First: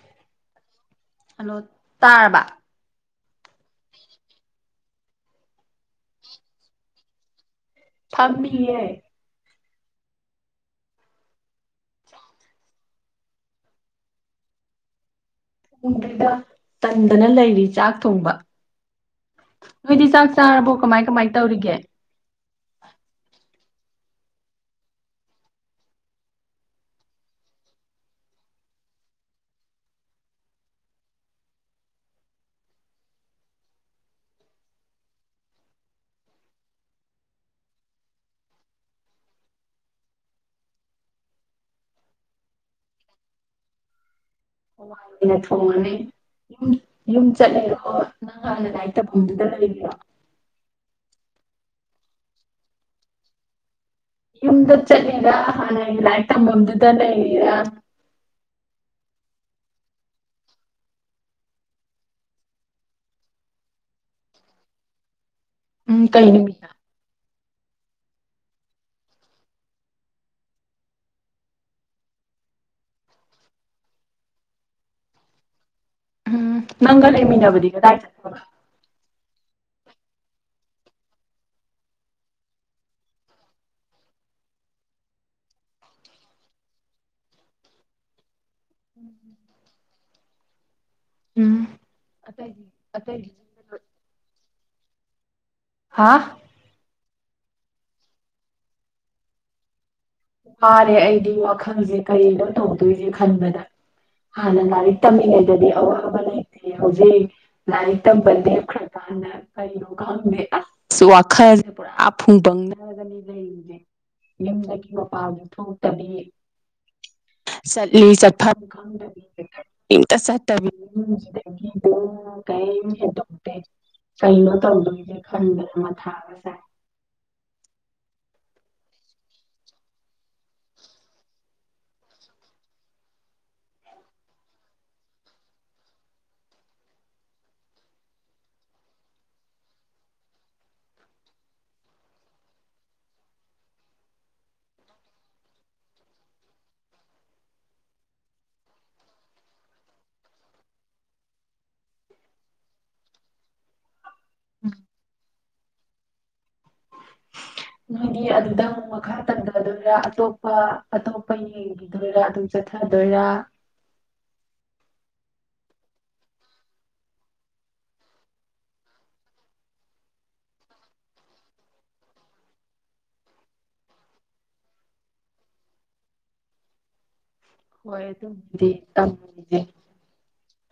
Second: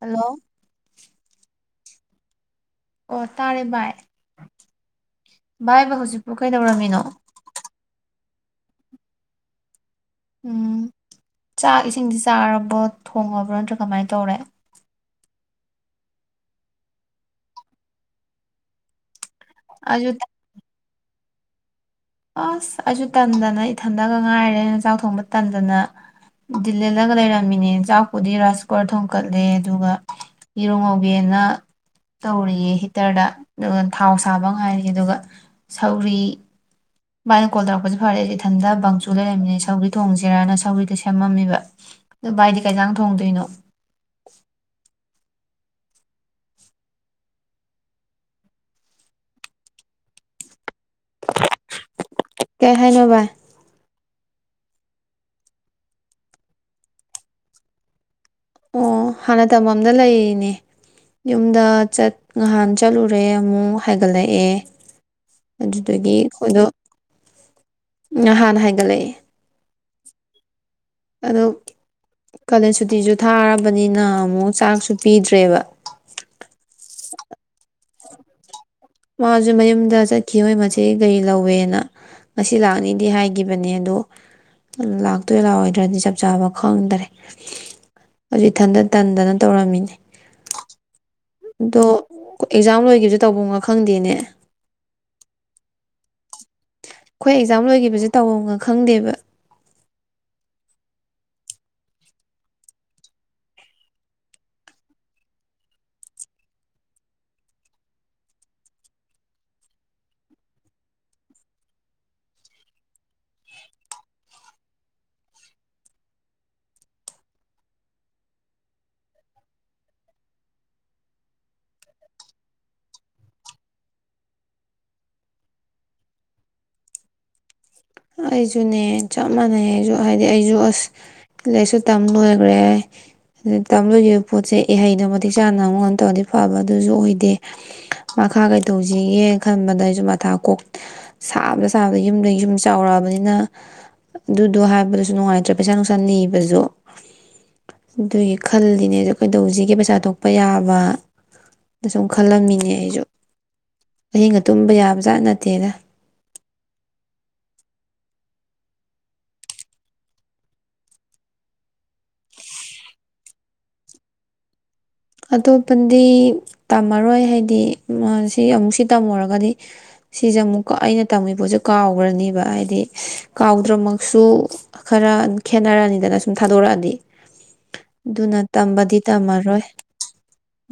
hello ꯇꯥꯔꯕꯥ ꯑꯣ ꯇꯥꯔꯦ ꯚꯥꯏ ꯚꯥꯏꯕꯨ ꯍꯧꯖꯤꯛꯄꯨ ꯀꯩꯗꯧꯔꯝꯃꯤꯅꯣ ꯊꯝꯃꯤ ꯌꯥ ꯎꯝ ꯆꯥꯛ ꯏꯁꯤꯡꯁꯤ ꯆꯥꯔꯕ꯭ꯔꯣ ꯊꯣꯡꯉꯕ꯭ꯔꯣ ꯅꯠꯇ꯭ꯔꯥ ꯀꯃꯥꯏꯅ ꯇꯧꯔꯦ ꯇꯟꯗꯅ ꯂꯩꯔꯤ ꯆꯥꯛ ꯊꯣꯡꯕ ꯅꯣꯏꯗꯤ ꯑꯩꯁꯨ ꯆꯥꯛ ꯇ- ꯆꯥꯔꯕꯣ ꯀꯃꯥꯏ ꯀꯃꯥꯏ ꯇꯧꯔꯤꯒꯦ ꯑꯁ ꯑꯩꯁꯨ ꯇꯟꯗꯅ ꯏꯊꯟꯗꯒ ꯉꯥꯏꯔꯦ ꯆꯥꯛ ꯊꯣꯡꯕ ꯇꯟꯗꯅ ꯗꯤꯜꯍꯜꯂꯒ ꯂꯩꯔꯝꯃꯤꯅꯦ ꯆꯥꯛꯄꯨꯗꯤ ꯔꯥꯏꯁ ꯀꯨꯀꯔ ꯊꯣꯡꯀꯠꯂꯦ ꯑꯗꯨꯒ ꯌꯦꯔꯨ ꯉꯧꯒꯦꯅ ꯇꯧꯔꯤꯌꯦ ꯍꯤꯇꯔꯗ ꯑꯗꯨꯒ ꯊꯥꯎ ꯁꯥꯕ ꯉꯥꯏꯔꯤ ꯑꯗꯨꯒ ꯁꯧꯔꯤ ꯚꯥꯏꯅ ꯀꯣꯜ ꯇꯧꯔꯛꯄꯁꯦ ꯐꯔꯦ ꯏꯊꯟꯇ ꯕꯪꯆꯨ ꯂꯩꯔꯝꯃꯤꯅꯦ ꯁꯧꯒ꯭ꯔꯤ ꯊꯣꯡꯁꯤꯔꯅ ꯁꯧꯔꯤꯗ ꯁꯦꯝꯃꯝꯃꯤꯕ ꯑꯗꯨꯣ ꯚꯥꯏꯗꯤ ꯀꯩꯖꯥꯡ ꯊꯣꯡꯗꯣꯏꯅꯣ ꯍꯅ ꯊꯣꯡꯉꯅꯤ ꯌꯨꯝ ꯌꯨꯝ ꯆꯠꯂꯔꯣ ꯅꯪ ꯍꯥꯟꯅ ꯂꯥꯏꯔꯤꯛ ꯇꯐꯝꯗꯨꯗ ꯂꯩꯕꯤꯔꯣ ꯀꯩ ꯍꯥꯏꯥꯏꯅꯚꯥꯏ ꯌꯨꯝꯗ ꯆꯠꯂꯤꯔ ꯍꯥꯟꯅꯒꯤ ꯂꯥꯏꯔꯤꯛ ꯇꯝꯐꯝꯗꯨꯗ ꯂꯩꯔꯤꯔꯥ ꯑꯣ ꯍꯥꯟꯅ ꯇꯝꯐꯝꯝꯗ ꯂꯩꯔꯤꯅꯦ ꯌꯨꯝꯗ ꯆꯠ ꯉꯍꯥꯟ ꯆꯠꯂꯨꯔꯦ ꯑꯃꯨꯛ ꯍꯥꯏꯒꯠꯂꯛꯑꯦ ꯎꯝ ꯑꯗꯨꯗꯒꯤ ꯀꯩ ꯑꯩꯈꯣꯏꯗꯣ ꯅꯨꯃꯤꯠꯇ ꯅꯍꯥꯟꯅ ꯍꯥꯏꯒꯠꯂꯛꯑꯦ ꯑꯗꯨ ꯀꯥꯂꯦꯟ ꯁꯨꯇꯤꯁꯨ ꯊꯥꯔꯕꯅꯤꯅ ꯑꯃꯨꯛ ꯆꯥꯛꯁꯨ ꯄꯤꯗ꯭ꯔꯦꯕ ꯎꯝ ꯅꯪꯒꯜ ꯑꯦꯃꯤꯅꯕꯒꯗꯥ ꯃꯥꯁꯦ ꯃꯌꯨꯝꯗ ꯆꯠꯈꯤꯍꯣꯏ ꯃꯆꯦ ꯒꯥꯔꯤ ꯂꯧꯋꯦꯅ ꯉꯁꯤ ꯂꯥꯛꯅꯤꯗꯤ ꯍꯥꯏꯈꯤꯕꯅꯦ ꯑꯗꯣ ꯂꯥꯛꯇꯣꯏ ꯂꯥꯛꯑꯣꯏꯗ꯭ꯔꯗꯤ ꯆꯞ ꯆꯥꯕ ꯈꯪꯗ꯭ꯔꯦ ꯖꯨ ꯑꯤꯊꯟꯗ ꯇꯟꯗꯅ ꯇꯧꯔꯝꯃꯤꯅꯦ ꯎꯝ ꯑꯗꯣ ꯑꯇꯩꯗꯤ ꯑꯦꯛꯖꯥꯝ ꯂꯣꯏꯒꯤꯁꯦ ꯑꯇꯩꯗꯤ ꯇꯐꯝ ꯉ ꯈꯪꯗꯦꯅꯦ ꯍꯥꯥ ꯑꯩꯈꯣꯏ ꯑꯦꯛꯖꯥꯝ ꯂꯣꯏꯈꯤꯕꯁꯦ ꯇꯧꯑꯣꯒ ꯈꯪꯗꯦꯕ ꯐꯔꯦ ꯑꯩꯗꯤ ꯋꯥꯈꯜꯁꯦ ꯀꯔꯤꯩꯅꯣ ꯇꯧꯗꯣꯏꯁꯦ ꯈꯟꯕꯗ ꯍꯥꯟꯅ ꯂꯥꯏꯔꯤꯛ ꯇꯝꯃꯤꯉꯩꯗꯗꯤ ꯑꯋꯥꯕ ꯂꯩꯇꯦ ꯍꯧꯖꯤꯛ ꯂꯥꯏꯔꯤꯛ ꯇꯝꯕ ꯂꯦꯈ꯭ꯔꯀꯥꯟꯗ ꯀꯩꯅꯣ ꯈꯪꯗꯦ ꯑꯁ ꯋꯥꯈꯜꯁꯦ ꯄꯨꯔꯥ ꯐꯨꯕꯪꯅꯔꯒꯅꯤ ꯂꯩꯔꯤꯁꯦ ꯌꯨꯝꯗꯒꯤ ꯄꯥꯎꯁꯨ ꯊꯣꯛꯇꯕꯤ ꯆꯠꯂꯤ ꯆꯠꯐꯝ ꯈꯪꯗꯕꯤꯝꯇ ꯆꯠꯇꯕꯤꯁꯤꯗꯒꯤ ꯀꯔꯤꯝ ꯍꯦꯟꯗꯣꯛꯇꯦ ꯀꯩꯅꯣ ꯇꯧꯗꯣꯏꯒꯦ ꯈꯟꯗꯅ ꯑꯃ ꯊꯥꯕꯁꯥꯏ ꯑꯩꯁꯨꯅꯦ ꯆꯞ ꯃꯥꯟꯅꯩ ꯑꯩꯁꯨ ꯍꯥꯏꯗꯤ ꯑꯩꯁꯨ ꯑꯁ ꯂꯥꯏꯔꯤꯛꯁꯨ ꯇꯝ ꯂꯣꯏꯈ꯭ꯔꯦ ꯑꯗꯨ ꯇꯝ ꯂꯣꯏꯈꯤꯕ ꯄꯣꯠꯁꯦ ꯏꯍꯩꯗꯣ ꯃꯇꯤꯛ ꯆꯥꯅ ꯑꯃꯨꯛ ꯇꯧꯔꯗꯤ ꯐꯕ ꯑꯗꯨꯁꯨ ꯑꯣꯏꯗꯦ ꯃꯈꯥ ꯀꯩ ꯇꯧꯁꯤꯒꯦ ꯈꯟꯕꯗ ꯑꯩꯁꯨ ꯃꯊꯥ ꯀꯣꯛ ꯁꯥꯕꯗ ꯁꯥꯕꯗ ꯌꯨꯝꯗ ꯌꯨꯝ ꯆꯥꯎꯔꯛꯑꯕꯅꯤꯅ ꯑꯗꯨꯗꯣ ꯍꯥꯏꯕꯗꯁꯨ ꯅꯨꯡꯉꯥꯏꯇ꯭ꯔꯦ ꯄꯩꯁꯥ ꯅꯨꯡꯁꯥ ꯅꯤꯕꯁꯨ ꯑꯗꯨꯒꯤ ꯈꯜꯂꯤꯅꯦꯁꯨ ꯀꯩꯗꯧꯁꯤꯒꯦ ꯄꯩꯁꯥ ꯊꯣꯛꯄ ꯌꯥꯕ ꯑ ꯁꯨꯝ ꯈꯜꯂꯝꯃꯤꯅꯦ ꯑꯩꯁꯨ ꯑꯍꯤꯡꯒ ꯇꯨꯝꯕ ꯌꯥꯕ ꯖꯥꯠ ꯅꯠꯇꯦ ꯠꯇꯗ ꯅꯣꯏꯗꯤ ꯑꯗꯨꯗ ꯑꯃꯨꯛ ꯃꯈꯥ ꯇꯝꯊꯗꯣꯏꯔꯥ ꯑꯇꯣꯞꯄ ꯑꯇꯣꯞꯄ ꯌꯦꯡꯈꯤꯗꯣꯏꯔꯥ ꯑꯗꯨ ꯆꯠꯊꯗꯣꯏꯔꯥ ꯑꯇꯣꯞꯄꯗꯤ ꯇꯝꯃꯔꯣꯏ ꯍꯥꯏꯗꯤ ꯃꯥꯁꯤ ꯑꯃꯨꯛ ꯁꯤ ꯇꯝꯃꯨꯔꯒꯗꯤ ꯁꯤꯖꯦ ꯑꯃꯨꯛꯀ ꯑꯩꯅ ꯇꯝꯃꯤ ꯄꯣꯠꯁꯦ ꯀꯥꯎꯒ꯭ꯔꯅꯦꯕ ꯍꯥꯏꯗꯤ ꯀꯥꯎꯗ꯭ꯔꯃꯛꯁꯨ ꯈꯔ ꯈꯦꯠꯅꯔꯅꯤꯗꯅ ꯁꯨꯝ ꯊꯥꯗꯣꯔꯛꯑꯗꯤ ꯍꯣꯏ ꯑꯗꯨꯅ ꯑꯗꯨꯕꯨꯗꯤ ꯇꯝꯕꯗꯤ ꯇꯝꯒꯤꯒꯦ ꯇꯝꯃꯔꯣꯏ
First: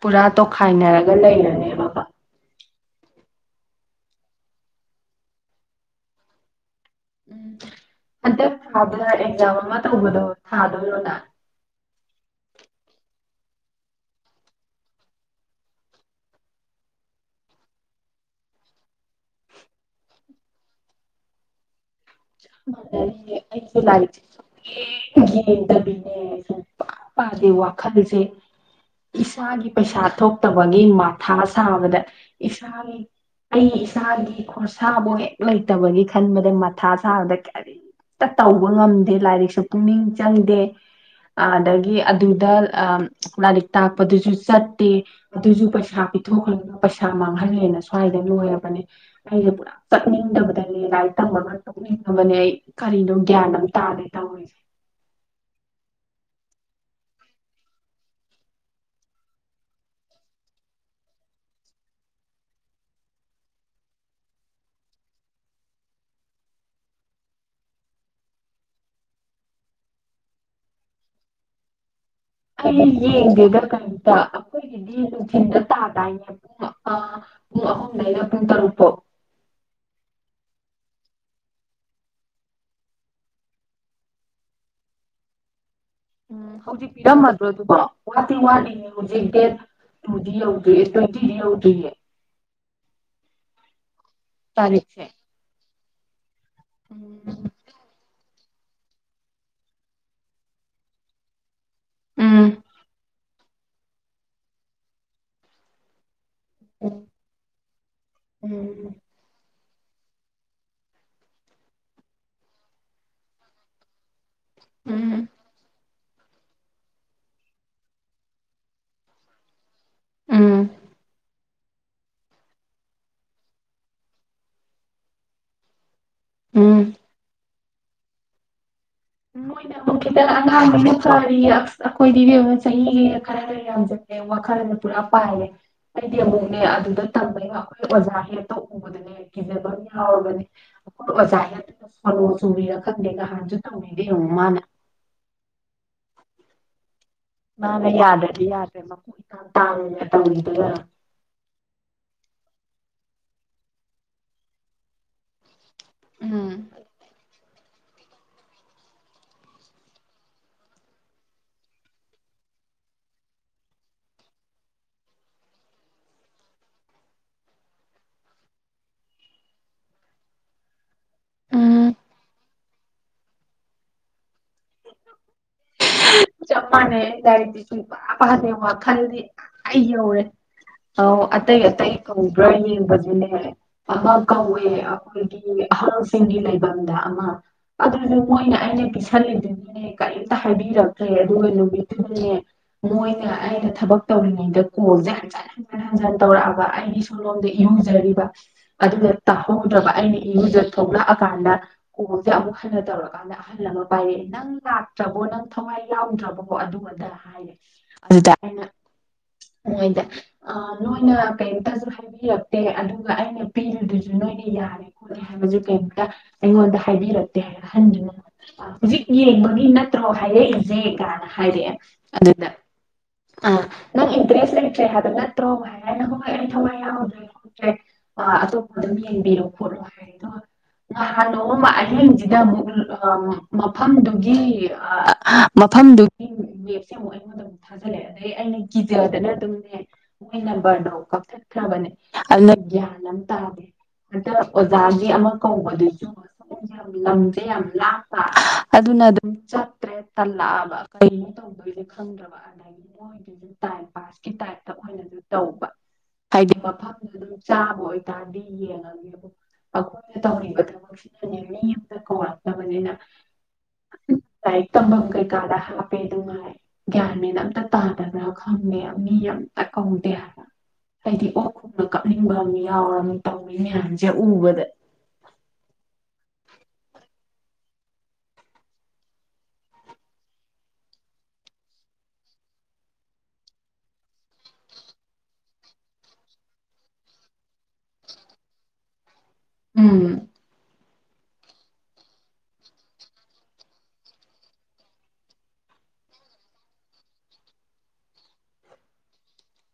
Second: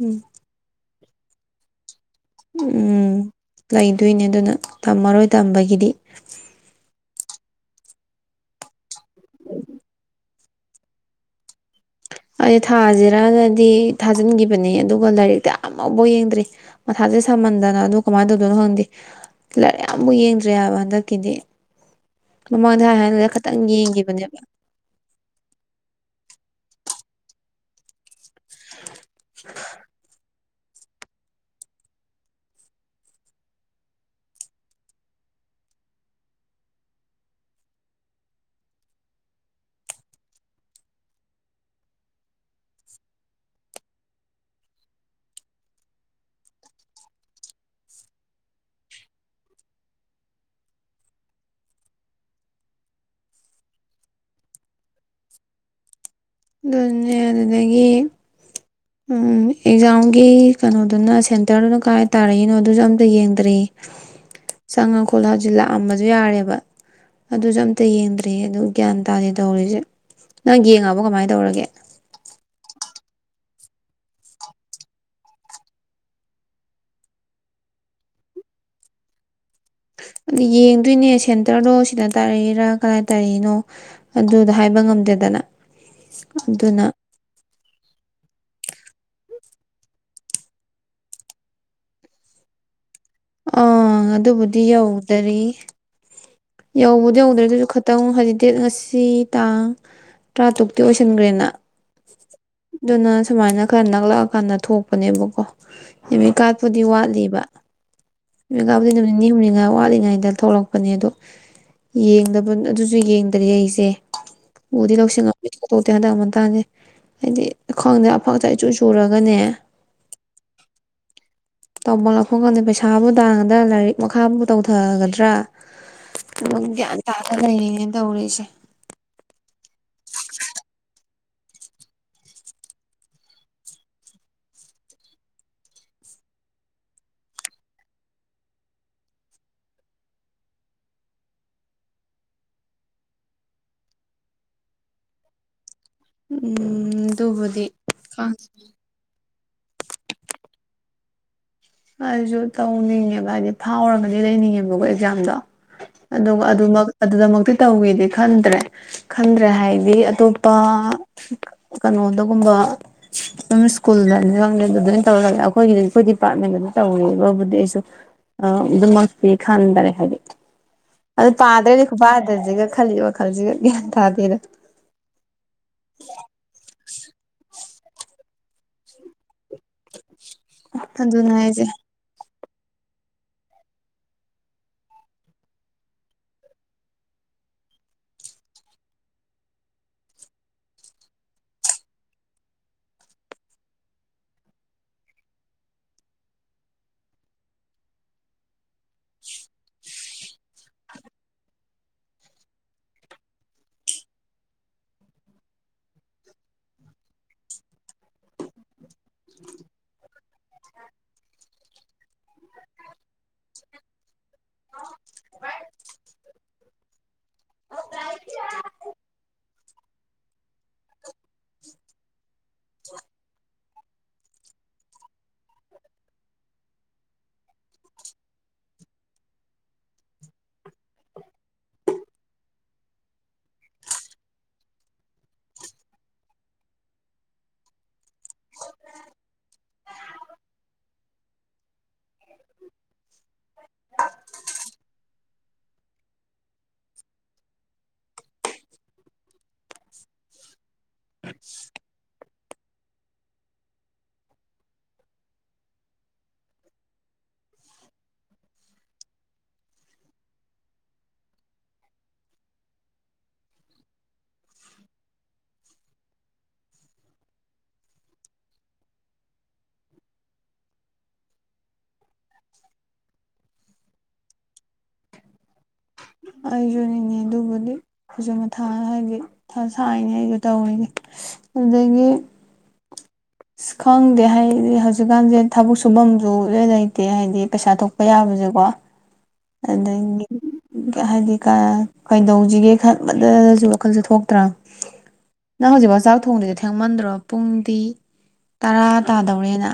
ꯎꯝ ꯇꯣꯈꯥꯏꯅ ꯌꯥꯔꯒ ꯂꯩꯔꯅꯦꯕꯀꯣ ꯎꯝ ꯂꯩꯗꯣꯏꯅꯦ ꯑꯗꯨꯅ ꯇꯝꯃꯔꯣꯏ ꯇꯝꯕꯒꯤꯗꯤ ꯎꯝ ꯍꯟꯗꯛ ꯊꯥꯗ ꯑꯦꯛꯖꯥꯝ ꯑꯃ ꯇꯧꯕꯗꯣ ꯊꯥꯗꯣꯏꯔꯣ ꯅ ꯑꯩꯖꯦ ꯊꯥꯖꯤꯔꯅꯗꯤ ꯊꯥꯖꯤꯟꯒꯤꯕꯅꯦ ꯑꯗꯨꯒ ꯂꯥꯏꯔꯤꯛꯇꯤ ꯑꯃꯕꯧ ꯌꯦꯡꯗ꯭ꯔꯤ ꯃꯊꯥꯖꯦ ꯁꯥꯃꯟꯗꯅ ꯑꯗꯣ ꯀꯃꯥꯏ ꯇꯧꯗꯣꯏꯅꯣ ꯈꯪꯗꯦ ꯂꯥꯏꯔꯤꯛ ꯑꯝꯕꯧ ꯌꯦꯡꯗ꯭ꯔꯤ ꯍꯥꯏꯕ ꯍꯟꯗꯛꯀꯤꯗꯤ ꯆꯞ ꯃꯃꯥꯡꯗ ꯍꯥꯏ ꯍꯥꯏꯅ ꯃꯥꯟꯅꯔꯤꯅꯦ ꯈꯇꯪ ꯑꯩꯖꯨ ꯂꯥꯔꯤꯛ ꯌꯦꯡꯈꯤꯕꯅꯦꯕ ꯁꯨꯌꯦꯡ ꯌꯦꯡꯗꯕꯤꯅꯦ ꯁꯨꯡꯄꯥ ꯄꯥꯗꯦ ꯋꯥꯈꯜꯖꯦ ꯏꯁꯥꯒꯤ ꯄꯩꯁꯥ ꯊꯣꯛ ꯇꯕꯒꯤ ꯃꯊꯥ ꯁꯥꯕꯗ ꯏꯁꯥꯒꯤ ꯑꯩ ꯏꯁꯥꯒꯤ ꯈꯣꯔꯁꯥꯕꯨ ꯍꯦꯛ ꯂꯩꯇꯕꯒꯤ ꯈꯟꯕꯗ ꯃ ꯃꯊꯥ ꯁꯥꯕꯗ ꯀꯔꯤꯝꯇ ꯇꯧꯕ ꯉꯝꯗꯦ ꯂꯥꯏꯔꯤꯛꯁꯨ ꯄꯨꯛꯅꯤꯡ ꯆꯪꯗꯦ ꯑꯥꯗꯒꯤ ꯑꯗꯨꯗ ꯂꯥꯏꯔꯤꯛ ꯇꯥꯛꯄꯗꯨꯖꯨ ꯆꯠꯇꯦ ꯑꯗꯨꯖꯨ ꯄꯩꯁꯥ ꯄꯤꯊꯣꯛꯈ꯭ꯔꯒ ꯄꯩꯁꯥ ꯃꯥꯡꯍꯜꯂꯦꯅ ꯁ꯭ꯋꯥꯏꯗ ꯂꯣꯏꯔꯕꯅꯦ ꯑꯩꯖꯦ ꯄꯨꯔꯥ ꯆꯠꯅꯤꯡꯗꯕꯗꯅꯦ ꯂꯥꯏꯔꯤꯛ ꯇꯝꯕꯒ ꯇꯣꯛꯅꯤꯡꯉꯕꯅꯦ ꯑꯩ ꯀꯔꯤꯅꯣ ꯒ꯭ꯌꯥꯟ ꯑꯃ ꯇꯥꯗꯦ ꯇꯧꯔꯤꯖꯦ ꯑꯗꯨꯅꯦ ꯑꯗꯨꯗꯒꯤ ꯑꯝ ꯑꯦꯛꯖꯥꯝꯒꯤ ꯀꯅꯣꯗꯨꯅ ꯁꯦꯟꯇꯔꯗꯨꯅ ꯀꯥꯏ ꯇꯥꯔꯛꯏꯅꯣ ꯑꯗꯨꯁꯨ ꯑꯝꯇ ꯌꯦꯡꯗ꯭ꯔꯤ ꯆꯪꯉ ꯈꯣꯠꯂ ꯍꯧꯖꯤꯛ ꯂꯥꯛꯑꯝꯕꯁꯨ ꯌꯥꯔꯦꯕ ꯑꯗꯨꯖꯨ ꯑꯝꯇ ꯌꯦꯡꯗ꯭ꯔꯤ ꯑꯗꯨ ꯒ꯭ꯌꯥꯟ ꯇꯥꯗꯦ ꯇꯧꯔꯤꯖꯦ ꯅꯪ ꯌꯦꯡꯉꯕꯣ ꯀꯃꯥꯏ ꯇꯧꯔꯒꯦ ꯑꯩ ꯌꯦꯡꯗꯦꯗ ꯀꯩꯝꯇ ꯑꯩꯈꯣꯏꯒꯤꯗꯤ ꯅꯨꯡꯊꯤꯟꯗ ꯇꯥꯗꯥꯏꯅꯦ ꯑꯥ ꯄꯨꯡ ꯑꯍꯨꯝꯗꯩꯅ ꯄꯨꯡ ꯇꯔꯨꯛ ꯐꯣꯎ ꯅ ꯌꯦꯡꯗꯨꯢꯅꯦ ꯁꯦꯟꯇꯔꯗꯣ ꯁꯤꯗ ꯇꯥꯔꯛꯏꯔꯥ ꯀꯗꯥꯏ ꯇꯥꯔꯛꯏꯅꯣ ꯑꯗꯨꯗ ꯍꯥꯏꯕ ꯉꯝꯗꯦꯗꯅ ꯎꯝ ꯍꯧꯖꯤꯛ ꯑꯗꯨꯅ ꯄꯤꯔꯝꯃꯗ꯭ꯔꯣ ꯑꯗꯨꯕꯣ ꯋꯥꯠꯇꯤ ꯋꯥꯠꯂꯤꯌꯦ ꯍꯧꯖꯤꯛ ꯗꯦꯠ ꯇꯨꯗꯤ ꯌꯧꯗ꯭ꯔꯤ ꯑꯦ ꯇ꯭ꯋꯦꯟꯇꯤꯗꯤ ꯌꯧꯗ꯭ꯔꯤꯌꯦ ꯑꯪ ꯑꯗꯨꯕꯨꯗꯤ ꯇꯥꯔꯤꯛꯁꯦ ꯌꯧꯗꯔꯤ ꯌꯧꯕꯨꯗꯤ ꯎꯝ ꯌꯧꯗ꯭ꯔꯤ ꯑꯗꯨ ꯖꯨ ꯈꯇꯪ ꯍꯥꯏꯗꯤ ꯗꯦꯠ ꯉꯁꯤ ꯇꯥꯡ ꯇ꯭ꯔꯥꯇꯔꯨꯛꯇꯤ ꯑꯣꯏꯁꯟꯒ꯭ꯔꯦꯗꯅ ꯎꯝ ꯁꯨꯃꯥꯏꯅ ꯈꯔ ꯅꯛꯂꯑꯀꯥꯟꯗ ꯊꯣꯛꯄꯅꯦꯕꯀꯣ ꯅꯨꯃꯤꯠ ꯀꯥꯠꯄꯨꯗꯤ ꯋꯥꯠꯂꯤꯕ ꯎꯝ ꯌꯦꯡꯉꯑꯕꯅꯦ ꯅꯨꯃꯤꯠ ꯅꯤꯅꯤ ꯍꯨꯝꯅꯤ ꯉꯥꯛ ꯋꯥꯠꯂꯤꯉꯩꯗ ꯊꯣꯛꯂꯛꯄꯅꯦ ꯑꯗꯣ ꯌꯦꯡꯗꯕ ꯑꯗꯨꯖꯨ ꯌꯦꯡꯗ꯭ꯔꯤ ꯑꯩꯖꯦ ꯎꯗꯤ ꯎꯝ ꯂꯧꯁꯜꯂꯣ ꯋꯤꯠ ꯐꯣꯇꯣ ꯗꯨ ꯍꯟꯗꯛ ꯃꯇꯥꯡꯅꯤ ꯍꯥꯏꯗꯤ ꯈꯪꯗꯦ ꯑꯐꯛ ꯑꯆꯥꯏ ꯏꯆꯨ ꯆꯨꯔꯒꯅꯦ ꯎꯝ ꯇꯧꯕꯝ ꯂꯥꯛꯐꯝ ꯈꯪꯗꯦ ꯄꯩꯁ ꯊꯥꯕꯨ ꯊꯥꯒꯗ꯭ꯔꯥ ꯂꯥꯏꯔꯤꯛ ꯃꯈꯥꯕꯨ ꯇꯧꯊꯒꯗ꯭ꯔꯥ ꯕꯛ ꯎꯝ ꯒ꯭ꯌꯥꯟ ꯇꯥꯗ ꯂꯩꯔꯦ ꯅ ꯇꯧꯔꯤꯁꯦ ꯅꯣꯏꯅ ꯑꯃꯨꯛ ꯈꯤꯇꯪ ꯑꯉꯥꯡꯅꯤꯅ ꯐꯔꯤꯌꯦ ꯑꯩꯈꯣꯏꯗꯤ ꯏꯕꯦꯝꯃ ꯆꯍꯤ ꯈꯔꯅ ꯌꯥꯝꯖꯜꯂꯦ ꯋꯥꯈꯜꯖꯦ ꯄꯨꯔꯥ ꯄꯥꯏꯔꯦ ꯑꯩꯗꯤ ꯑꯃꯨꯛꯅꯦ ꯑꯗꯨꯗ ꯇꯝꯕꯩ ꯋꯥꯈꯜ ꯑꯣꯖꯥ ꯍꯦꯠꯇꯣ ꯎꯕꯗꯅꯦ ꯀꯤꯖꯕ ꯑꯃ ꯌꯥꯎꯔꯕꯅꯦ ꯑꯩꯈꯣꯏ ꯑꯣꯖꯥ ꯍꯦꯠꯇꯨꯅ ꯁꯣꯅꯣ ꯆꯨꯕꯤꯔ ꯈꯪꯗꯦ ꯉꯍꯥꯟꯖꯨ ꯇꯧꯅꯤꯡꯗꯦ ꯌꯦꯡꯉꯨ ꯃꯥꯅ ꯎꯝꯝꯝ ꯃꯥꯅ ꯌꯥꯗꯗꯤ ꯌꯥꯗ꯭ꯔꯦ ꯃꯀꯣꯛ ꯏꯇꯥꯡ ꯇꯥꯡꯉ ꯇꯧꯔꯤꯗꯨꯒ ꯑꯩꯁꯨ ꯇꯧꯅꯤꯡꯉꯦꯕ ꯍꯥꯏꯗꯤ ꯐꯥꯎꯔꯒꯗꯤ ꯂꯩꯅꯤꯡꯉꯦꯕꯀꯣ ꯑꯦꯛꯖꯥꯝꯗꯣ ꯑꯗꯨꯒ ꯑꯗꯨꯃꯛ ꯑꯗꯨꯗꯃꯛꯇꯤ ꯇꯧꯒꯗꯤ ꯈꯟꯗ꯭ꯔꯦ ꯈꯟꯗ꯭ꯔꯦ ꯍꯥꯏꯗꯤ ꯑꯇꯣꯞꯄ ꯀꯩꯅꯣꯗꯒꯨꯝꯕ ꯑꯗꯨꯝ ꯁ꯭ꯀꯨꯜꯗꯅꯤ ꯈꯪꯅꯤ ꯑꯗꯨ ꯑꯗꯨꯃꯅ ꯇꯧꯔ ꯑꯩꯈꯣꯏꯒꯤꯗꯤ ꯑꯩꯈꯣꯏ ꯗꯤꯄꯥꯔꯠꯃꯦꯟꯗꯨ ꯇꯧꯔꯤꯕꯕꯨꯗꯤ ꯑꯩꯁꯨ ꯑ ꯑꯗꯨꯝꯃꯛ ꯇꯤ ꯈꯟꯗꯔꯦ ꯍꯥꯏꯗꯤ ꯑꯗꯨ ꯄꯥꯗ꯭ꯔꯦ ꯈꯨ ꯄꯥꯗꯖꯤꯒ ꯈꯜꯂꯤꯕ ꯋꯥꯈꯜꯁꯤꯒ ꯒ꯭ꯌꯥꯟ ꯇꯥꯗꯦꯗ ꯆꯞꯄꯥꯟꯅꯦꯗꯥꯔ ꯁꯨꯝꯄꯥ ꯄꯗꯦ ꯋꯥꯈꯜꯗꯤ ꯑꯩ ꯌꯧꯔꯦ ꯑ ꯑꯗꯨꯅ ꯍꯥꯏꯁꯦ ꯑꯇꯩꯩ ꯑꯇꯩ ꯀꯧ ꯈ꯭ꯔ ꯌꯦꯡꯕꯕꯁꯤꯅꯦ ꯑꯃ ꯀꯧꯋꯦ ꯑꯩꯈꯣꯏꯒꯤ ꯑꯍꯜꯁꯤꯡꯒꯤ ꯂꯩꯐꯝꯗ ꯑꯃ ꯑꯗꯨꯁꯨ ꯃꯣꯏꯅ ꯑꯩꯅ ꯄꯤꯁꯜꯂꯤꯗꯨꯅꯤꯅꯦ ꯀꯔꯤꯝꯇ ꯍꯥꯏꯕꯤꯔꯛꯇ꯭ꯔꯦ ꯑꯗꯨꯒ ꯅꯨꯃꯤꯠꯇꯨꯗꯅꯦ ꯃꯣꯏꯅ ꯑꯩꯅ ꯊꯕꯛ ꯇꯧꯔꯤꯉꯩꯗ ꯀꯣꯜꯁꯦ ꯍꯟꯖꯤꯟ ꯍꯟꯖꯤꯟ ꯍꯟꯖꯤꯟ ꯇꯧꯔꯛꯑꯕ ꯑꯩꯒꯤ ꯁꯣꯂꯣꯝꯗ ꯏꯔꯨꯖꯔꯤꯕ ꯑꯗꯨꯗ ꯇꯥꯍꯧꯗ꯭ꯔꯕ ꯑꯩꯅ ꯏꯔꯨꯖ ꯊꯣꯛꯂꯛꯑꯀꯥꯟꯗ ꯀꯣꯜꯁꯦ ꯑꯃꯨꯛ ꯍꯟꯅ ꯇꯧꯔꯀꯥꯟꯗ ꯑꯍꯜ ꯑꯃ ꯄꯥꯏꯔꯛꯑꯦ ꯅꯪ ꯂꯥꯛꯇ꯭ꯔꯕ ꯅꯪ ꯊꯋꯥꯏ ꯌꯥꯎꯗ꯭ꯔꯕꯀꯣ ꯑꯗꯨꯗ ꯍꯥꯏꯔꯦ ꯑꯗꯨꯗ ꯑꯩꯅ ꯅꯣꯏꯗ ꯅꯣꯏꯅ ꯀꯩꯝꯇꯁꯨ ꯍꯥꯏꯕꯤꯔꯛꯇꯦ ꯑꯗꯨꯒ ꯑꯩꯅ ꯄꯤꯔꯤꯗꯨꯁꯨ ꯅꯣꯏꯅ ꯌꯥꯔꯦ ꯈꯣꯠꯂꯦ ꯍꯥꯏꯕꯁꯨ ꯀꯩꯝꯇ ꯑꯩꯉꯣꯟꯗ ꯍꯥꯏꯕꯤꯔꯛꯇꯦ ꯍꯥꯏ ꯑꯍꯟꯗꯨꯅ ꯍꯧꯖꯤꯛ ꯌꯦꯡꯕꯒꯤ ꯅꯠꯇ꯭ꯔꯣ ꯍꯥꯏꯔꯛꯏꯁꯦ ꯀꯅ ꯍꯥꯏꯔꯛꯑꯦ ꯑꯗꯨꯗ ꯑꯥ ꯅꯪ ꯏꯟꯇꯔꯦꯁ ꯂꯩꯇ꯭ꯔꯦ ꯍꯥꯏꯕ ꯅꯠꯇ꯭ꯔꯣ ꯍꯥꯏꯔꯅ ꯍꯣꯏ ꯑꯩ ꯊꯋꯥꯏ ꯌꯥꯎꯗ꯭ꯔꯦ ꯈꯗ꯭ꯔꯦ ꯑꯇꯣꯞꯄ ꯑꯗꯨꯝ ꯌꯦꯡꯕꯤꯔꯣ ꯈꯣꯠꯂꯣ ꯍꯥꯏꯗ ꯅꯍꯥꯟ ꯅꯣꯡꯃ ꯑꯍꯤꯡꯁꯤꯗ ꯑꯃꯨꯛ ꯃꯐꯝꯗꯨꯒꯤ ꯃꯐꯝꯗꯨꯒꯤ ꯋꯦꯞꯁꯦ ꯑꯃꯨꯛ ꯑꯩꯉꯣꯟꯗ ꯑꯃꯨꯛ ꯊꯥꯖꯜꯂꯛꯑꯦ ꯑꯗꯩ ꯑꯩꯅ ꯒꯤꯖꯔꯗꯅ ꯑꯗꯨꯝꯅꯦ ꯃꯣꯏ ꯅꯝꯕꯔꯗꯣ ꯀꯛꯊꯠꯈ꯭ꯔꯕꯅꯦ ꯑꯗꯨꯅ ꯒ꯭ꯌꯥꯟ ꯑꯃ ꯑꯗ ꯑꯣꯖ ꯑꯃ ꯀꯧꯕꯗꯨꯁꯨ ꯂꯝꯁꯦ ꯌꯥꯝ ꯂꯥꯄ ꯑꯗꯨꯅ ꯑꯗꯨꯝ ꯇ꯭ꯔꯦ ꯇꯜꯂꯛꯑꯕ ꯀꯔꯤꯅꯣ ꯇꯧꯗꯣꯏꯁꯦ ꯈꯪꯗ꯭ꯔꯕ ꯑꯗꯒꯤ ꯃꯣꯏꯒꯤꯁꯨ ꯇꯥꯏꯝ ꯄꯥꯁꯀꯤ ꯇꯥꯏꯞꯇ ꯑꯣꯏꯅꯁꯨ ꯇꯧꯕ ꯍꯥꯏꯗꯤ ꯃꯐꯝꯗ ꯑꯗꯨꯝ ꯆꯥꯕ ꯑꯣꯏꯇꯥꯔꯗꯤ ꯌꯦꯡꯉꯒꯦꯕꯨ ꯑꯩꯈꯣꯏꯅ ꯇꯧꯔꯤꯕ ꯊꯕꯛꯁꯤꯅꯅꯦ ꯃꯤ ꯑꯃꯇ ꯀꯧꯔꯛꯇꯕꯅꯤꯅ ꯂꯥꯏꯔꯤꯛ ꯇꯝꯐꯝ ꯀꯩꯀꯥꯗ ꯍꯥꯞꯄꯦ ꯅꯨꯡꯉꯥꯏ ꯒ꯭ꯌꯥꯟ ꯃꯦꯟ ꯑꯝꯇ ꯇꯥꯗꯕ꯭ꯔꯥ ꯈꯪꯉꯦ ꯃꯤ ꯑꯇ ꯀꯧꯗꯦ ꯍꯥꯏꯕ ꯑꯩꯗꯤ ꯑꯣꯈꯣꯝꯒꯩ ꯀꯞꯅꯤꯡꯕ ꯑꯃ ꯌꯥꯎꯔꯝꯅꯤ ꯇꯧ ꯑꯩꯅꯖ ꯎꯕꯗ ꯑꯩ ꯖꯨꯅꯤꯅꯦ ꯑꯗꯨꯕꯨꯗꯤ ꯈꯨꯁꯨꯨ ꯃꯊꯥ ꯍꯥꯏꯗꯤ ꯁꯥꯏꯅꯤ ꯑꯩꯁꯨ ꯇꯧꯔꯤꯅꯦ ꯑꯗꯒꯤ ꯑꯁ ꯈꯪꯗꯦ ꯍꯥꯏꯗꯤ ꯍꯧꯖꯤꯛꯀꯥꯟꯁꯦ ꯊꯕꯛ ꯁꯨꯐꯝꯁꯨ ꯏꯂꯩ ꯂꯩꯇꯦ ꯍꯥꯏꯕꯗꯤ ꯄꯩꯁꯥ ꯊꯣꯛꯄ ꯌꯥꯕꯁꯦꯀꯣ ꯎꯝ ꯑꯗꯒꯤ ꯍꯥꯏꯗꯤ ꯀꯩꯗꯧꯖꯤꯒꯦ ꯈꯟꯕꯗꯁꯨ ꯋꯥꯈꯜꯁꯨ ꯊꯣꯛꯇ꯭ꯔꯥ ꯅꯪ ꯍꯧꯖꯤꯛꯐꯥꯎ ꯆꯥꯛ ꯊꯣꯡꯗꯗ ꯊꯦꯡꯃꯟꯗ꯭ꯔꯣ ꯄꯨꯡꯗꯤ ꯇꯔꯥ ꯇꯥꯗꯧꯔꯦꯅ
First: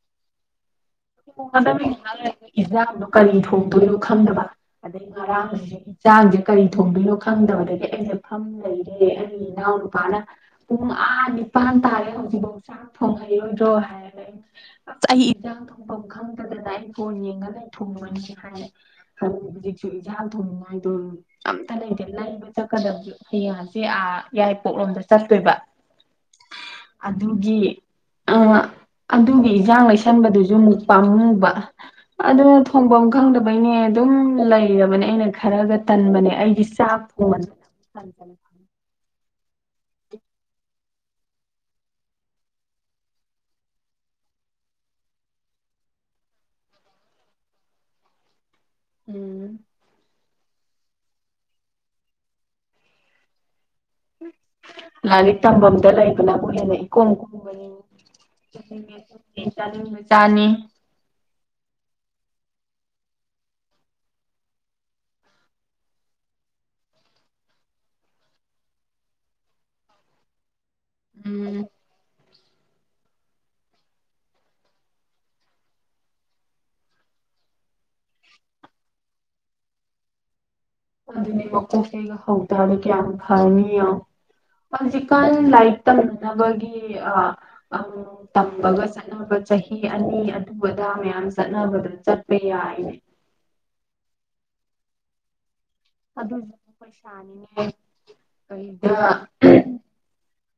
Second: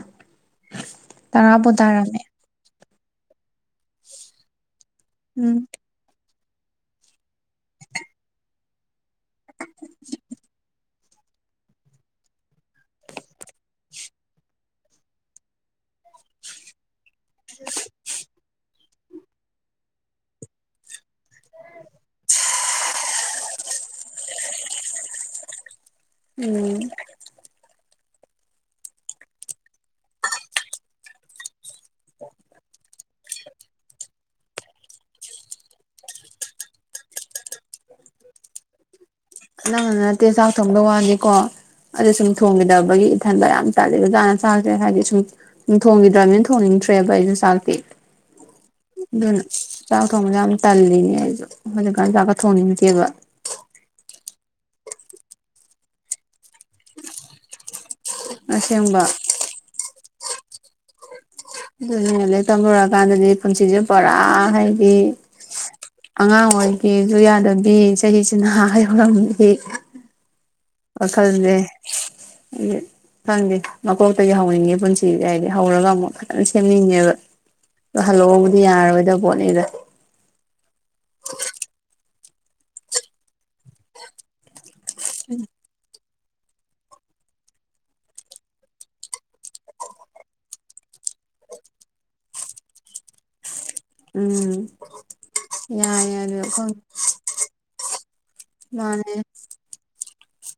ꯊꯣꯡꯉ ꯇꯔꯥꯕꯨ ꯗꯕꯅꯦꯉꯥꯏꯍꯥꯛ ꯇꯥꯔꯝꯃꯦ ꯂꯩꯔ ꯏꯅꯖꯥꯡꯗꯣ ꯀꯔꯤ ꯊꯣꯡꯗꯣꯏꯅꯣ ꯈꯪꯗꯕ ꯑꯗꯩ ꯎꯝ ꯉꯔꯥꯡꯁꯤꯁꯨ ꯍꯤꯟꯖꯥꯡꯁꯦ ꯀꯔꯤ ꯊꯣꯡꯗꯣꯏꯅꯣ ꯈꯪꯗꯕꯗꯒꯤ ꯑꯩꯁꯦ ꯐꯝ ꯂꯩꯔꯦ ꯑꯩꯒꯤ ꯏꯅꯥꯎ ꯅꯨꯄꯥꯅ ꯄꯨꯡ ꯑ ꯅꯤꯄꯥꯟ ꯇꯥꯔꯦ ꯍꯧꯖꯤꯛꯐꯧ ꯆꯥꯛ ꯊꯣꯡꯍꯩꯔꯣꯏꯗ꯭ꯔꯣ ꯍꯥꯏꯔꯒ ꯑꯩ ꯑꯁ ꯑꯩ ꯏꯟꯖꯥꯡ ꯊꯣ ꯄꯐ ꯈꯪꯗ ꯗꯅꯥ ꯑꯩꯗꯤ ꯐꯣꯟ ꯌꯦꯡꯉꯒ ꯂꯩ ꯊꯣꯡꯒꯅꯤꯁꯦ ꯍꯥꯏꯔꯦ ꯈꯔ ꯍꯧꯖꯤꯛꯁꯨ ꯏꯟꯖꯥꯡ ꯊꯣꯡꯉꯥꯏꯗꯣ ꯄꯩꯁꯥ ꯂꯩꯇꯦ ꯂꯩꯕ ꯆꯠꯀꯗꯕꯁꯨ ꯍꯌꯦꯡ ꯍꯆꯤꯠ ꯑꯥ ꯌꯥꯏꯄꯣꯛꯂꯣꯝꯗ ꯆꯠꯇꯣꯏꯕ ꯎꯝ ꯑꯗꯨꯒꯤ ꯑ ꯑꯗꯨꯒꯤ ꯏꯟꯖꯥꯡ ꯂꯩꯁꯟꯕꯗꯨꯁꯨ ꯑꯗꯨꯛ ꯄꯥꯝꯃꯨꯕ ꯑꯗꯨꯅ ꯊꯣꯡꯐꯝ ꯈꯪꯗꯕꯩꯅꯦ ꯑꯗꯨꯝ ꯂꯩꯔꯕꯅꯦ ꯑꯩꯅ ꯈꯔꯒ ꯇꯟꯕꯅꯦ ꯑꯩꯗꯤ ꯆꯥꯛ ꯊꯣꯡꯃꯟꯗꯅ ꯅꯪ ꯅꯠꯇ ꯆꯥꯛꯊꯣꯡ ꯋꯥꯅꯤꯀꯣ ꯑꯗ ꯁꯨꯝ ꯊꯣꯡꯈꯤꯗꯕꯒꯤ ꯏꯊꯟꯕ ꯌꯥꯝ ꯇꯥꯂꯤꯟꯆꯠꯅꯤ ꯆꯥꯛꯁꯦ ꯍꯥꯏꯗꯤ ꯁꯨꯝ ꯊꯣꯡꯈꯤꯗ꯭ꯔꯕꯅꯤꯅ ꯊꯣꯡꯅꯤꯡꯗ꯭ꯔꯦꯕ ꯑꯩꯁꯨ ꯆꯥꯛꯇꯤ ꯑꯗꯨꯅ ꯎꯝ ꯆꯥꯎ ꯊꯣꯡꯁꯨ ꯌꯥꯝ ꯇꯜꯂꯤꯅꯦ ꯑꯩꯁꯨ ꯍꯧꯖꯤꯛꯀꯥꯟ ꯆꯥꯛꯀ ꯊꯣꯡꯅꯤꯡꯗꯦꯕ ꯂꯥꯏꯔꯤꯛ ꯇꯝꯐꯝꯝꯗ ꯂꯩꯕꯅꯕꯨ ꯍꯦꯅ ꯏꯀꯣ ꯀꯣꯝꯕꯅꯤꯅꯦ ꯑꯁꯦꯡꯕ [inaudible] ꯆꯥꯅꯤ ꯑꯗꯨꯅꯦꯅ ꯂꯔꯤ ꯇꯝꯂꯨꯔꯀꯥꯟꯗꯗꯤ ꯄꯨꯟꯁꯤꯁꯦ ꯄꯨꯔꯥ ꯍꯥꯏꯗꯤ ꯑꯉꯥꯡ ꯑꯣꯏꯒꯦꯁꯨ ꯌꯥꯗꯕꯤ ꯆꯍꯤꯁꯤꯅ ꯑ ꯌꯧꯔꯝꯕꯤ ꯋꯥꯈꯜꯖꯦ ꯎꯝ ꯈꯪꯗꯦ ꯃꯀꯣꯛꯇꯒꯤ ꯍꯧꯅꯤꯡꯉꯦ ꯄꯨꯟꯁꯤꯗꯤ ꯍꯥꯏꯗꯤ ꯍꯧꯔꯒ ꯑꯃꯨꯛ ꯐꯖꯅ ꯁꯦꯝꯅꯤꯡꯉꯦꯕ ꯑꯗ ꯍꯜꯂꯛꯑꯣꯕꯨꯗꯤ ꯌꯥꯔꯔꯣꯏꯗꯕ ꯄꯣꯠꯅꯤꯗ ꯑꯗꯨꯗꯤ ꯃꯀꯣꯛ ꯇꯩꯒ ꯍꯧꯇꯔꯗꯤ ꯀꯌꯥꯝ ꯐꯅꯤ ꯌꯦꯡꯉꯣ ꯍꯧꯖꯤꯆꯛꯟ ꯂꯥꯏ ꯇꯡ ꯆꯠꯅꯕꯒꯤ ꯇꯝꯕꯒ ꯆꯠꯅꯕ ꯆꯍꯤ ꯑꯅꯤ ꯑꯗꯨ ꯑꯗꯥ ꯃꯌꯥꯝ ꯆꯠꯅꯕꯗ ꯆꯠꯄ ꯌꯥꯏꯅꯦ ꯎꯝ ꯌꯥꯏ ꯌꯥꯏ ꯑꯗꯨ ꯑꯗꯣ ꯄꯩꯁꯥꯅꯤꯅꯦ ꯀꯩꯗ ꯃꯥꯅꯦ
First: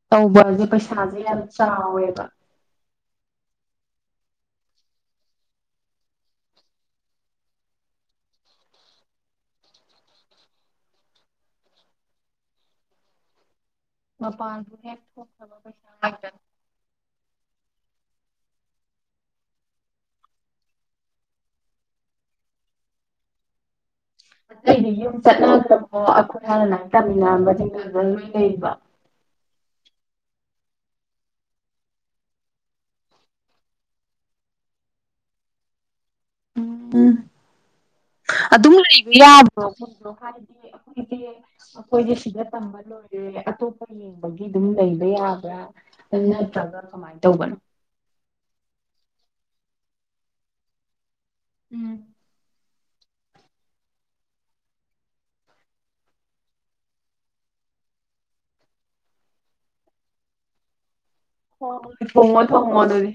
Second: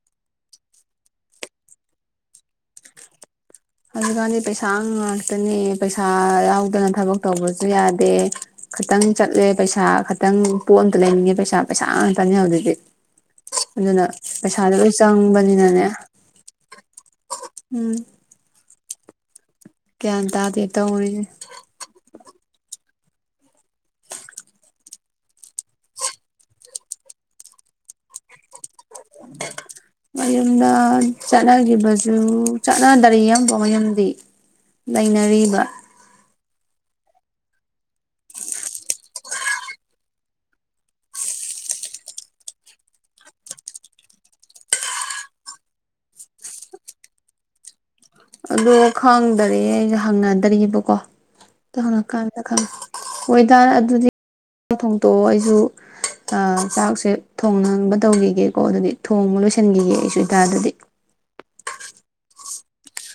ꯇꯧꯕꯁꯦ ꯄꯩꯁꯥꯁꯦ ꯌꯥꯝ ꯆꯥꯎꯋꯦꯕ ꯍꯧꯖꯤꯛꯀꯥꯟꯗꯤ ꯄꯩꯁꯥ ꯉꯥꯛꯇꯅꯦ ꯄꯩꯁꯥ ꯌꯥꯎꯗꯅ ꯊꯕꯛ ꯇꯧꯕꯁꯨ ꯌꯥꯗꯦ ꯈꯤꯇꯪ ꯆꯠꯂꯦ ꯄꯩꯁꯥ ꯈꯇꯪ ꯄꯣꯠ ꯑꯝꯇ ꯂꯩꯅꯤꯡꯉꯦ ꯄꯩꯁꯥ ꯄꯩꯁꯥ ꯉꯥꯛꯇꯅꯦ ꯍꯧꯖꯤꯛꯇꯤ ꯑꯗꯨꯅ ꯄꯩꯁꯥꯗꯣ ꯃꯄꯥꯟꯁꯨ ꯂꯣꯏ ꯍꯦꯛ ꯊꯣꯛꯈ꯭ꯔꯕ ꯆꯪꯕꯅꯤꯅꯅꯦ ꯄꯩꯁꯥ ꯉꯥꯛꯇ ꯎꯝ ꯒꯤꯌꯥꯟ ꯇꯗꯦ ꯇꯧꯔꯤꯖꯦ ꯑꯇꯩꯗꯤ ꯌꯨꯝ ꯆꯠꯅꯒꯔꯕꯣ ꯑꯩꯈꯣꯏ ꯍꯥꯟꯅ ꯂꯥꯏꯔꯤ ꯇꯥꯃꯤꯟꯅꯔꯝꯕꯁꯤꯡꯗꯤ ꯂꯣꯏ ꯂꯩꯔꯤꯕꯣ ꯃꯌꯨꯝꯗ ꯆꯠꯅꯒꯤꯕꯁꯨ ꯆꯠꯅꯗꯔꯤ ꯑꯃꯐꯩ ꯌꯨꯝꯗꯤ ꯂꯩꯅꯔꯤꯕ ꯎꯝ ꯑꯗꯨꯝ ꯂꯩꯕ ꯌꯥꯕ꯭ꯔꯣꯈꯣꯏꯣ ꯍꯥꯏꯗꯤ ꯑꯩꯈꯣꯏꯁꯦ ꯑꯩꯈꯣꯏꯁꯦ ꯁꯤꯗ ꯇꯝꯕ ꯂꯣꯏꯔꯦ ꯑꯇꯣꯞꯄ ꯌꯦꯡꯕꯒꯤ ꯑꯗꯨꯝ ꯂꯩꯕ ꯌꯥꯕ꯭ꯔꯥ ꯅꯠꯇ꯭ꯔꯒ ꯀꯃꯥꯏ ꯇꯧꯕꯅꯣ ꯑꯗꯣ ꯈꯪꯗꯔꯦ ꯑꯩꯁꯦ ꯍꯪꯅꯗꯔꯤꯕꯀꯣ ꯎꯝ [unintelligible] ꯍꯣꯏ ꯏꯇꯥꯔ ꯑꯗꯨꯗꯤ ꯆꯥꯛ ꯊꯣꯡꯇꯣꯛꯑꯣ ꯑꯩꯁꯨ ꯆꯥꯛꯁꯦ ꯊꯣꯡꯕ ꯇꯧꯈꯤꯒꯦꯀꯣ ꯑꯗꯨꯗꯤ ꯊꯣꯡꯕ ꯂꯣꯏꯁꯤꯟꯈꯤꯒꯦ ꯑꯩꯁꯨ ꯏꯇꯥ ꯑꯗꯨꯗꯤ ꯍꯣꯏ ꯍꯣꯏ ꯊꯣꯡꯉꯣ ꯊꯣꯡꯉꯣ ꯑꯗꯨꯗꯤ